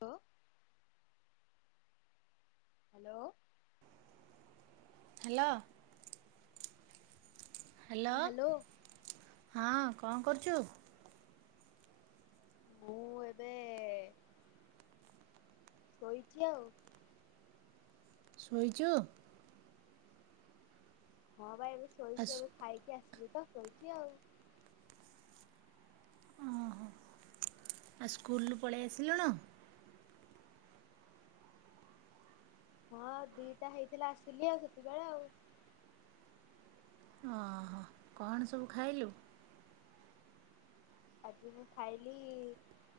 ହ। Hello. Hello. Hello, ହଁ କଣ କରୁଛୁ? ମୁଁ ଏବେ ଶୋଇଛିି ଆଉ। ଶୋଇଚୁ? ହଁ ବା ଏବେ ଆଉ ଶୋଇଛି ଏବେ ଖାଇକି ଆସିଲି ତ ଶୋଇଛି ଆଉ। ଆଉ ସ୍କୁଲରୁ ପଳେଇ ଆସିଲୁଣୁ? ହଁ ଦିଟା ହେଇଥିଲା ଆସିଲି ଆଉ ସେତବେଳେ ଆଉ। ହଁ କଣ ସବୁ ଖାଇଲୁ? ଆଜି ମୁଁ ଖାଇଲି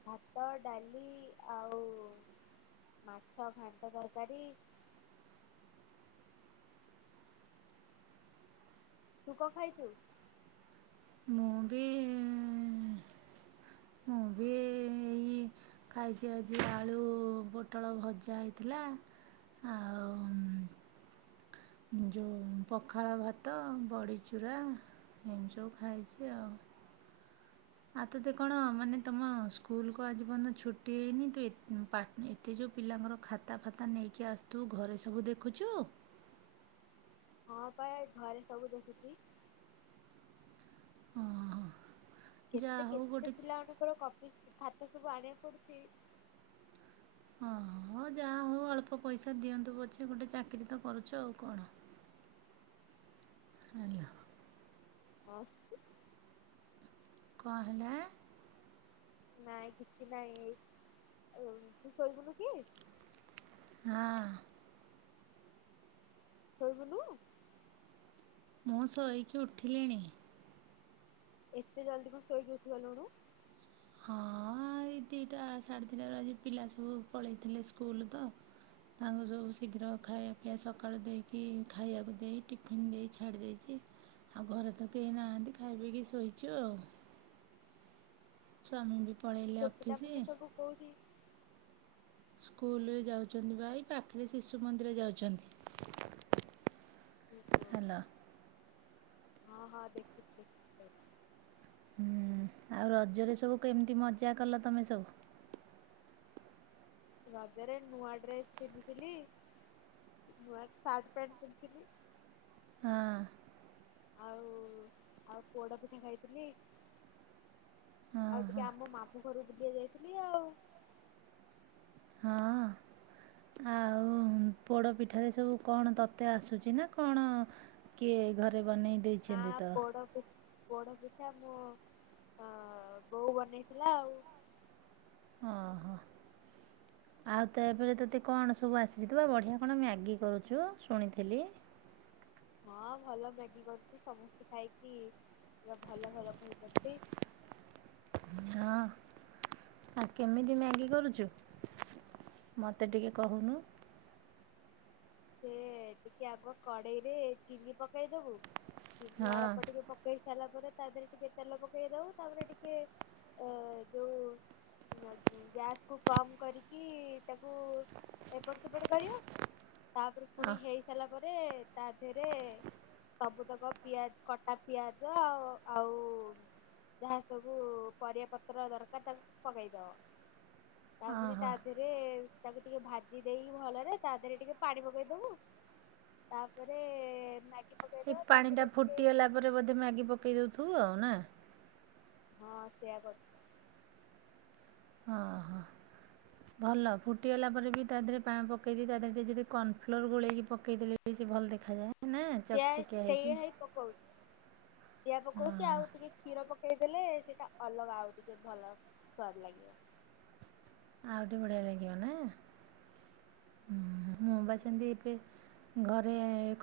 ଭାତ, ଡାଲି ଆଉ ମାଛ ଘାଣ୍ଟ ତରକାରୀ। ତୁ କଣ ଖାଇଛୁ? ମୁଁ ବି ହଁ ମୁଁ ବି ଇ ଏ ଖାଇଛି ଆଜି ଆଳୁ ପୋଟଳ ଭଜା ହେଇଥିଲା। ଆଉ ଯେଉଁ ପଖାଳ ଭାତ ବଡ଼ିଚୁରା ଏମିତି ସବୁ ଖାଇଛି ଆଉ। ଆଉ ତୋତେ କଣ ମାନେ ତମ ସ୍କୁଲକୁ ଆଜି ପର୍ଯ୍ୟନ୍ତ ଛୁଟି ହେଇନି ତୁ ଏତେ ପାଟି ଏତେ ଯେଉଁ ପିଲାଙ୍କର ଖାତା ଫାତା ନେଇକି ଆସିଥିଲୁ ଘରେ ସବୁ ଦେଖୁଛୁ? ହଁ ପା ଘରେ ସବୁ ଦେଖୁଛି। ଯାହା କେତେ ହଉ କେତେ ଗୋଟେ ପିଲା ମାନଙ୍କର କପି ଖାତା ସବୁ ଆଣିବାକୁ ପଡୁଛି? ହଁ ହଁ ଯାହା ହଉ ଅଳ୍ପ ପଇସା ଦିଅନ୍ତୁ ପଛେ ଗୋଟେ ଚାକିରୀ ତ କରୁଛୁ ଆଉ କଣ। ହାଲୋ। [unintelligible] କଣ ହେଲା? ନାଇଁ କିଛି ନାଇଁ ତୁ ଶୋଇବୁନୁ କି? ହଁ। ଶୋଇବୁନୁ? ମୁଁ ଶୋଇକି ଉଠିଲିଣି। ଏତେ ଜଲ୍ଦି କଣ ଶୋଇକି ଉଠିଗଲୁଣୁ? ହଁ ଏଇ ଦିଟା ସାଢ଼େ ଦିଟାରୁ ଆଜି ପିଲା ସବୁ ପଳେଇଥିଲେ ସ୍କୁଲ ତ। ତାଙ୍କୁ ସବୁ ଶୀଘ୍ର ଖାଇବା ପିଇବା ସକାଳୁ ଦେଇକି ଖାଇବାକୁ ଦେଇ ଟିଫିନ୍ ଦେଇ ଛାଡ଼ି ଦେଇେଇଛି। ଆଉ ଘରେ ତ କେହି ନାହାନ୍ତି ଖାଇ ପିକି ଶୋଇଛୁ ଆଉ। ସ୍ବାମୀ ବି ପଳେଇ ପୁଅ ପିଲା ମନେ ସବୁ କଉଠି? ସ୍କୁଲରେ ଯାଉଛନ୍ତି ବା ଏଇ ପାଖରେ ଶିଶୁ ମନ୍ଦିର ଯାଉଛନ୍ତି। ଓ ହୋ। ହାଲୋ। ହଁ ହଁ ଦେଖୁ ଦେଖି ପାଇଲି। [unintelligible] ହୁଁ ଆଉ ରଜରେ ସବୁ କେମିତି ମଜା କଲ ତମେ ସବୁ? ରଜରେ ନୂଆ ଡ୍ରେସ୍ ପିନ୍ଧିଥିଲି ନୂଆ ସାର୍ଟ ପ୍ୟାଣ୍ଟ ପିନ୍ଧିଥିଲି। ହଁ। ଆଉ ଆଉ ପୋଡ଼ ପିଠା ଖାଇଥିଲି। ହଁ ଆଉ ହଁ ଟିକେ ଆମ ମାମୁ ଘରକୁ ବୁଲିବାକୁ ଯାଇଥିଲି ଆଉ। ହଁ। ଆଉ ପୋଡ ପିଠାରେ ସବୁ କଣ ତତେ ଆସୁଛି ନା କଣ କିଏ ଘରେ ବନେଇ ଦେଇ ହଁ ପୋଡ଼ ପିଠା ପୋଡ଼ ପିଠା ମୋ ଅ ବୋଉ ବନେଇଥିଲା ଆଉ। ଓହୋ ଆଉ ତା ପରେ ତତେ କଣ ସବୁ ଆସିଛି ତୁ ବଢିଆ କଣ ମ୍ୟାଗି କରୁଛୁ ଶୁଣିଥିଲି। ହଁ ଭଲ ମ୍ୟାଗି କରଛିୁ ସମସ୍ତେ ଖାଇକି ପୁରା ଭଲ ଭଲ କହୁଛନ୍ତି। ହଁ ଆଉ କେମିତି ମ୍ୟାଗି କରୁଛୁ ମତେ ଟିକେ କହୁନୁ। ସେ ଟିକେ ଆଗ କଡ଼େଇରେ ଚିନି ପକେଇଦବୁ ଚିନି ହଁ ଅଳପ ଟିକେ ପ କେଇ ସାରିଲା ପରେ ତା ଦେହରେ ଟିକେ ତେଲ ପକେଇ ଦବୁ ତାପରେ ଟିକେ ଅ ଯୋଉ ଜ୍ଞ [unintelligible] ଗ୍ୟାସ କୁ କମ୍ କରିକି ତାକୁ ଏପଟ ସେପଟ କରିବ। ତାପରେ ପୁଣି ହେଇ ସାରିଲା ପରେ ତା ଦେହରେ ସବୁ ତକ ପିଆଜ କଟା ପିଆଜ ଆଉ ଆଉ ଯାହା ସବୁ ପରିବା ପତ୍ର ଦରକାର ତାକୁ ସବୁ ପକେଇ ଦବ। ତା ପୁଣି ତା ଓହୋ ଦେହରେ ତାକୁ ଟିକେ ଭାଜି ଦେଇକି ଭଲରେ ତା ଦେହରେ ଟିକେ ପାଣି ପକେଇ ଦେବୁ ତାପରେ ମ୍ୟାଗି ଏଇ ପକେଇଦବା ପାଣିଟା ତାପରେ ଟିକେ ଫୁଟିଗଲା ପରେ ବୋଧେ ମ୍ୟାଗି ପକେଇ ଦେଉଥିବୁ ଆଉ ନା। ହଁ ସେଇୟା କର। ଓହୋ ଭଲ ଫୁଟିଗଲା ପରେ ବି ତା ଦେହରେ ପାଣି ପକେଇ ଦେଇି ତା ଦେହ ଟିକେ ଯଦି କର୍ଣ୍ଣଫ୍ଲୋର ଗୋଳେଇକି ପକେଇ ଦେଲେ ବି ସେ ଭଲ ଦେଖାଯାଏ। ନା ସେଆ ଚକଚକିଆ ହେଇକି ସେଇଆ ହେଇ ପକଉଛି ସିଆ ପକଉଛି ହଁ ଆଉ ଟିକେ କ୍ଷୀର ପକେଇ ହେଲେ ସେଇଟା ଅଲଗା ଆଉ ଟିକ ଭଲ ସର୍ ଲାଗିବ। ଆଉ ଟିକେ ବଢିଆ ଲାଗିବ ନା ମୁଁ ପା ସେମିତି ଏବେ ଘରେ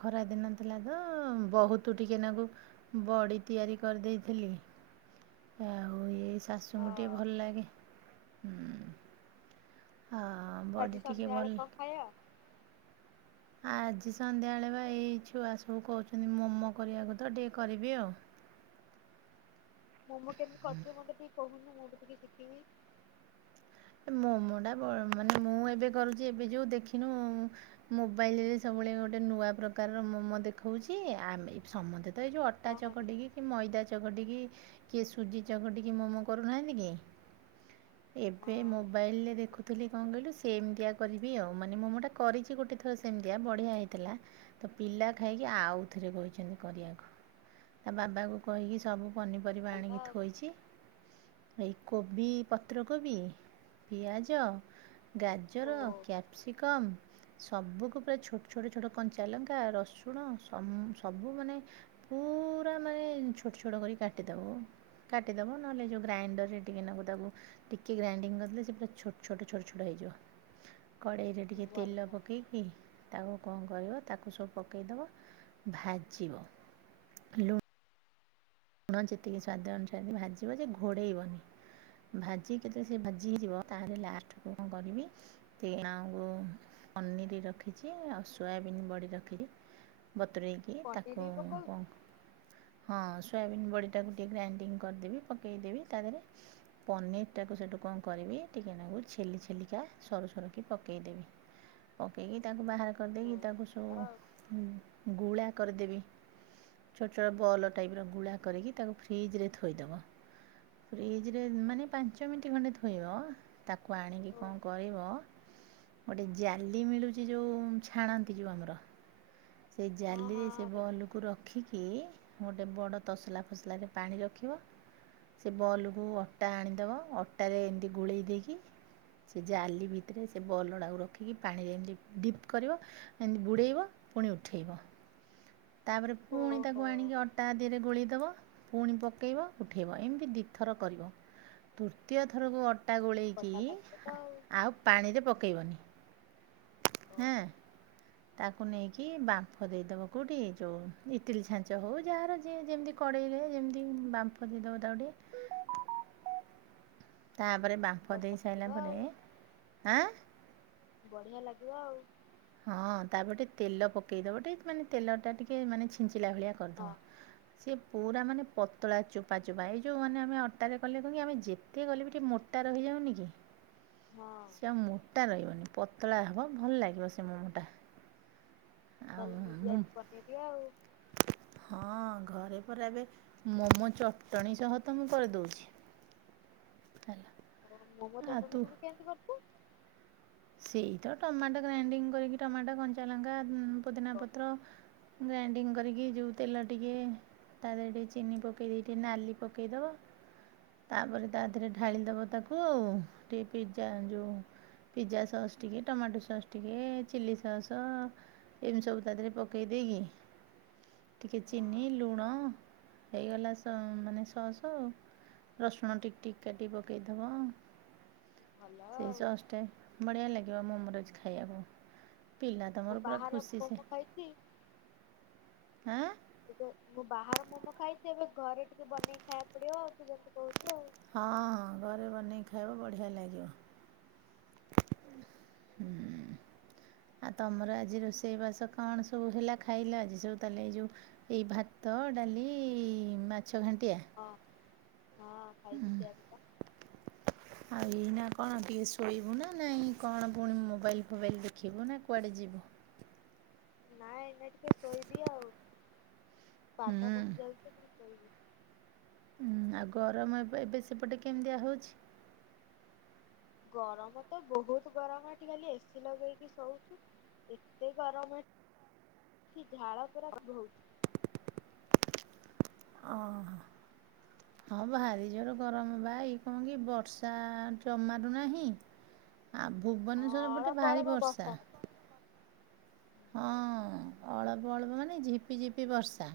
ଖରାଦିନ ଥିଲା ତ ବହୁତ ଟିକେ ନାଗୁ ବଡ଼ି ତିଆରି କରିଦେଇଥିଲି। ଆଉ ଏଇ ଶାଶୁଙ୍କୁ ଟିକେ ହଁ ଭଲ ଲାଗେ ହୁଁ। ହଁ। ବଡ଼ି ଆଜି ଟିକେ ଭଲ ସନ୍ଧ୍ୟାବେଳେ କଣ ଖାଇବା? ଆଜି ସନ୍ଧ୍ୟାବେଳେ ବା ଏଇ ଛୁଆ ସବୁ କହୁଛନ୍ତି ମୋମୋ କରିବାକୁ ତ ଟିକେ କରିବି ଆଉ। ମୋମୋ କେମିତି କରିଛ ମତେ ଟିକ କହୁନ ମୁଁ ବି ଟିକେ ଶିଖିବି। ମୋମ ଟା ବ ମାନେ ମୁଁ ଏବେ କରୁଛି ଏବେ ଯୋଉ ଦେଖିନୁ ମୋବାଇଲରେ ସବୁବେଳେ ଗୋଟେ ନୂଆ ପ୍ରକାରର ମୋମୋ ଦେଖଉଛି ଆମେ ସମସ୍ତେ ଏ ଯେଉଁ ଅଟା ହଁ ହଁ ଦେଖି ଚକଟିକି କି ମଇଦା ଚକଟିକି କିଏ ସୁଜି ଚକଟିକି ମୋମୋ କରୁନାହାନ୍ତି କି। ଏ ବେ ହଁ ମୋବାଇଲରେ ଦେଖୁଥିଲି କଣ କହିଲୁ ସେମତିଆ କରିବି ଆଉ ମାନେ ମୁଁ ମୁଁଟା କରିଛି ଗୋଟେ ଥର ସେମିତିଆ ବଢିଆ ହେଇଥିଲା ତ ପିଲା ଖାଇକି ଆଉଥରେ କହିଛନ୍ତି କରିବାକୁ। ତା ବାବାକୁ କହିକି ସବୁ ପନିପରିବା ଭଲ ଆଣିକି ଆଉ ଥୋଇଛି ଏଇ କୋବି ପତ୍ରକୋବି। ପିଆଜ ଓ ଗାଜର କ୍ୟାପ୍ସିକମ୍। ସବୁକୁ ପୁରା ଛୋଟ ଛୋଟ ଛୋଟ କଞ୍ଚାଲଙ୍କା ରସୁଣ ସବୁ ମାନେ ପୁରା ମାନେ ଛୋଟ ଛୋଟ କରି କାଟିଦବ। କାଟିଦେବ ନହେଲେ ଯୋଉ ଗ୍ରାଇଣ୍ଡର ରେ ଟିକେ ତାକୁ ଟିକେ ଗ୍ରାଇ ଲେ ସେ ପୁରା ଛୋଟ ଛୋଟ ଛୋଟ ଛୋଟ ହେଇଯିବ କଡେଇରେ ଟିକେ ଭଲ ତେଲ ପକେଇକି ତାକୁ କଣ କରିବ ତାକୁ ସବୁ ପକେଇଦବ ଭାଜିବ ଲୁ ଲୁଣ ଯେତିକି ସ୍ଵାଦ ଅନୁସାରେ ଭାଜିବ ଯେ ଘୋଡ଼େଇବନି। ଭାଜିକି ଯେତେବେଳେ ସେ ଭାଜି ହେଇଯିବ ତାହେଲେ ଲାଷ୍ଟ କୁ କଣ କରିବି? କୁ ପନିର ରଖିଛି ଆଉ ସୋୟାବିନ୍ ବଢି ରଖିଛି। ବତୁରେଇକି ପନିର ତାକୁ ବି ପକଉଛୁ କଣ ହଁ। ସୋୟାବିନ୍ ବଡ଼ିଟାକୁ ଟିକିଏ ଗ୍ରାଇଣ୍ଡିଙ୍ଗ କରିଦେବି ପକେଇଦେବି ତାଦେହେରେ। ପନିର ଟାକୁ ସେଠୁ କଣ କରିବି ଟିକେ ନାକୁ ଛେଲି ଛେଲିକା ସରୁ ସରୁ କିି ପକେଇଦେବି। ପକେଇକି ତାକୁ ବାହାର ଓ କରିଦେଇକି ତାକୁ ସୁ। ଭଲ ଆଉ। ଗୁଳା କରିଦେବି ଛୋଟ ଛୋଟ ବଲ ଟାଇପ ର। ଗୁଳା କରିକି ତାକୁ ଫ୍ରିଜରେ ଥୋଇଦବ ଫ୍ରିଜରେ ମାନେ ପାଞ୍ଚ ମିନିଟ୍ ଖଣ୍ଡେ ଥୋଇବ ତାକୁ ଆଣିକି ଓ କଣ କରିବ। ଗୋଟେ ଜାଲି ମିଳୁଚି ଯୋଉ ଛାଣନ୍ତି ଯୋଉ ଆମର। ସେଇ ହଁ ହଁ ଜାଲିରେ ସେ ହଁ ଦେଖିଛି ବଲକୁ ରଖିକି ଗୋଟେ ବଡ଼ ତସଲା ଫସଲାରେ ପାଣି ରଖିବ ସେ ବଲକୁ ଅଟା ଆଣିଦେବ ଅଟାରେ ଏମିତି ଗୋଳେଇ ଦେଇକି ସେ ଜାଲି ଭିତରେ ସେ ବଲଡ଼ାକୁ ରଖିକି ପାଣିରେ ଏମିତି ଡିପ୍ କରିବ ଏମିତି ବୁଡେଇବ ଫୁଣି ଉଠେଇବ। ତାପରେ ପୁଣି ଓହୋ ତାକୁ ଆଣିକି ଅଟା ଦବ ପୁଣି ପକେଇବ ଉଠେଇ ଏମିତି ଦିଥର କରିବ ତୃତୀୟ ଥରକୁ ଅଟା ଗୋଳେଇକି ବଢିଆ ଲାଗିବ ତ ଆଉ ପାଣିରେ ପକେଇବନି। ହେଁ। ଆଉ। ତାକୁ ନେଇକି ବାମ୍ଫ ଦେଇଦବ କୋଉଠି ଯୋଉ ଇଟିଲ ଛାଞ୍ଚ ହଉ ଯାହାର ଯିଏ ଯେମିତି କଡ଼େଇରେ ଯେମିତି ବାମ୍ଫ ଦେଇଦବ ତାକୁ ଟିକେ ତାପରେ ବାମ୍ପ ଓହୋ ଦେଇ ସାରିଲା ବଢିଆ ଲାଗିବ ପରେ ଆଁ ବଢ଼ିଆ ଲାଗିବ ଆଉ। ହଁ ତାପରେ ଟିକେ ତେଲ ପକେଇଦବ ଟିକେ ମାନେ ତେଲ ଟା ଟିକେ ମାନେ ଛିଞ୍ଚିଲା ଭଳିଆ ହଁ କରିଦବ। ସେ ପୁରା ମାନେ ପତଳା ଚୋପା ଚୋପା ଏଇ ଯୋଉ ମାନେ ଆମେ ଅଟାରେ କଲେ କଣକି ଆମେ ଯେ ଟିକେ କଲେ ବି ଟିକେ ମୋଟା ରହିଯାଉନି କି। ହଁ। ସେ ମୋଟା ରଇବନି ପତଳା ହବ ଭଲ ଲାଗିବ ସେ ମୋମୋଟା। କାଲି ମୁଁ [inaudible] ବନେଇବି ଆଉ। ହଁ ଘରେ ପରା ଏବେ ମୋମୋ ଚଟଣି ସହ ତ ମୁଁ କରିଦଉଛି। ହେଲା। ମୋମୋ ଆଉ ଚଟଣି ତୁ ପୁଣି କେମିତି କରୁଚୁ। ସେଇ ତ ଟମାଟୋ ଗ୍ରାଇଣ୍ଡିଙ୍ଗ କରିକି ଟମାଟୋ କଞ୍ଚା ଲଙ୍କା ପୁଦିନା ହଁ ପତ୍ର ଗ୍ରାଇଣ୍ଡିଙ୍ଗ କରିକି ଯୋଉ ତେଲ ଟିକେ ତା ଦେରେ ଟିକେ ଚିନି ପକେଇ ଦେଇ ଟିକେ ନାଲି ପକେଇଦବ। ତାପରେ ତା ଦେରେ ଢାଳିଦବ ତାକୁ ଆଉ ଟିକେ ପିଜ୍ଜା ଯୋଉ। ପିଜା ସସ୍ ଟିକେ ଟମାଟୋ ସସ୍ ଟିକେ ଚିଲ୍ଲି ସସ୍ ଏମିତି ସବୁ ତା ଦେହରେ ପକେଇ ଦେଇକି ଟିକେ ଚିନି ଲୁଣ ହେଇଗଲା ମାନେ ସସ୍ ଆଉ। ରସୁଣ ଟିକ ଟିକ କାଟିିକି ପକେଇଦବ। ଭଲ ସେଇ ଆଉ ସସ୍ ଟେ ବଢିଆ ଲାଗିବ ମୋମରୋଜ ଖାଇବାକୁ। ପିଲା ତ ମୁଁ ମୋର ପୁରା ବାହାର ଖୁସି ସେ ମୋମୋ ଖାଇଛି। ହାଁ। ଟିକେ ମୁଁ ବାହାରେ ମମ ଖାଇଛି ଏବେ ଘରେ ଟିକେ ବନେଇକି ଖାଇବାକୁ ପଡିବ ଆଉ ତୁ ଯେମିତି କହୁଛୁ ଆଉ। ହଁ ଘରେ ବନେଇକି ଖାଇବ ବଢ଼ିଆ ଲାଗିବ। ହୁଁ। [unintelligible] ଆଉ ତମର ଆଜି ରୋଷେଇବାସ କଣ ସବୁ ହେଲା ଖାଇଲା ଆଜି ସବୁ ତାହେଲେ ଏଇ ଯୋଉ। ଏଇ ଭାତ ଡାଲି ମାଛ ଘାଣ୍ଟିଆ ହଁ ହଁ ଖାଇଛିି ସେଇଆ ପରା। ଆଉ ଏଇ ନା କଣ ଟିକେ ଶୋଇବୁ ନା ନାଇଁ କଣ ପୁଣି ମୋବାଇଲ ଫୋବାଇଲ ଦେଖିବୁ ନା କୁଆଡେ ଯିବୁ। ନାଇଁ ଏଇନା ଟିକେ ଶୋଇବି ଆଉ ବାଧା ହୁଁ ପଶିଯାଉଛି ଟିକେ ଶୋଇବି। ଉୁଁ ଆଉ ଗରମ ଏବେ ଏବେ ସେପଟେ କେମିତିଆ ହଉଛି। ଗରମ ତ ବହୁତ ଗରମ ଏଠି ଖାଲି ଏସିି ଲଗେଇକି ଶଉଛୁ। ଏତେ ଗରମ ଝାଳ ପୁରା ବହୁତ ହଉଛି। ଓ [inaudible] ହଁ ଭାରି ଜୋର ଗରମ ବା ଇଏ କଣ କି ବର୍ଷା ଜମାରୁ ନାହିଁ। ଆଉ ହଁ ଭୁବନେଶ୍ଵର ପଟେ ଅଳପ ଭାରି ଅଳପ ବର୍ଷା। ହଉଛି। ହଁ ଅଳ୍ପ ଅଳ୍ପ ମାନେ ଝିପି ଝିପି ବର୍ଷା।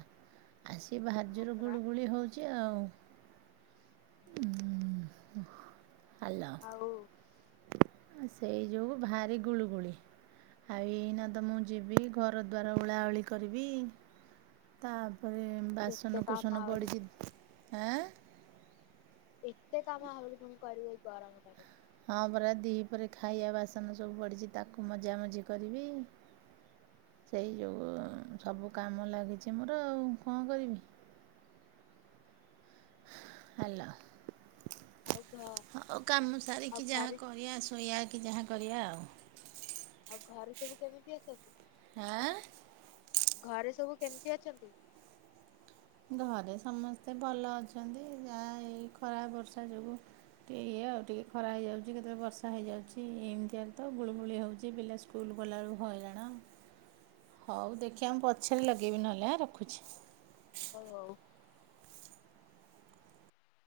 ଆ ସିିଏ ହଁ ଭାରିଯୋରେ ପରା ଗୁଳିୁ ଗୁଳି ହଉଛି। ଚି ଆଉ ହାଲ ଆଉ ସେଇ ଯୋଗୁଁ ଭାରି ଗୁଳୁଗୁଳି ଆଉ ଏଇନା ତ ମୁଁ ଯିବି ଘର ଦ୍ୱାର ଓଳାଓଳି କରିବି। ତାପରେ କେତେ ବାସନ କାମ କୁସନ ଆହୁରି ପଡିଛି ଆଁ ଏତେ କାମ ଆହୁରି ପୁଣି କରିବ ଏଇ ଗରମ ଟାରେ। ହଁ ପରା ଦିହି ପରେ ଖାଇବା ବାସନ ସବୁ ପଡ଼ିଛି ତାକୁ ମଜା ମଜି କରିବି। ସେଇ ଯୋଗୁଁ ସବୁ କାମ ଲାଗିଛି ମୋର ଆଉ କଣ କରିବି। ହାଲ ଆଉ ଘ ହଉ କାମ ଆଉ ସାରିକି ଯାହା ଘରେ କରିବା ଶୋଇବା କି ଯାହା କରିବା ଆଉ। ଆଉ ଘରେ ସବୁ କେମିତି ଅଛନ୍ତି। ହାଁ ଘରେ ସବୁ କେମିତି ଅଛନ୍ତି। ଘରେ ସମସ୍ତେ ଭଲ ଅଛନ୍ତି ଯାହା ଏଇ ଖରା ବର୍ଷା ଯୋଗୁ ଏଇଆ ଆଉ ଟିକିଏ ଖରା ହେଇଯାଉଛି କେତେବେଳେ ବର୍ଷା ହେଇଯାଉଛି ଏମତିଆତ ଗୁଳୁଗୁଳି ହେଉଛି ପିଲା ସ୍କୁଲ୍ ଗଲାବେଳକୁ ହଇରାଣ ହଉ ଦେଖିବା ମୁଁ ପଛରେ ଲଗେଇବି ନହେଲେ ଆ ରଖୁଛି। ହଉ ହଉ।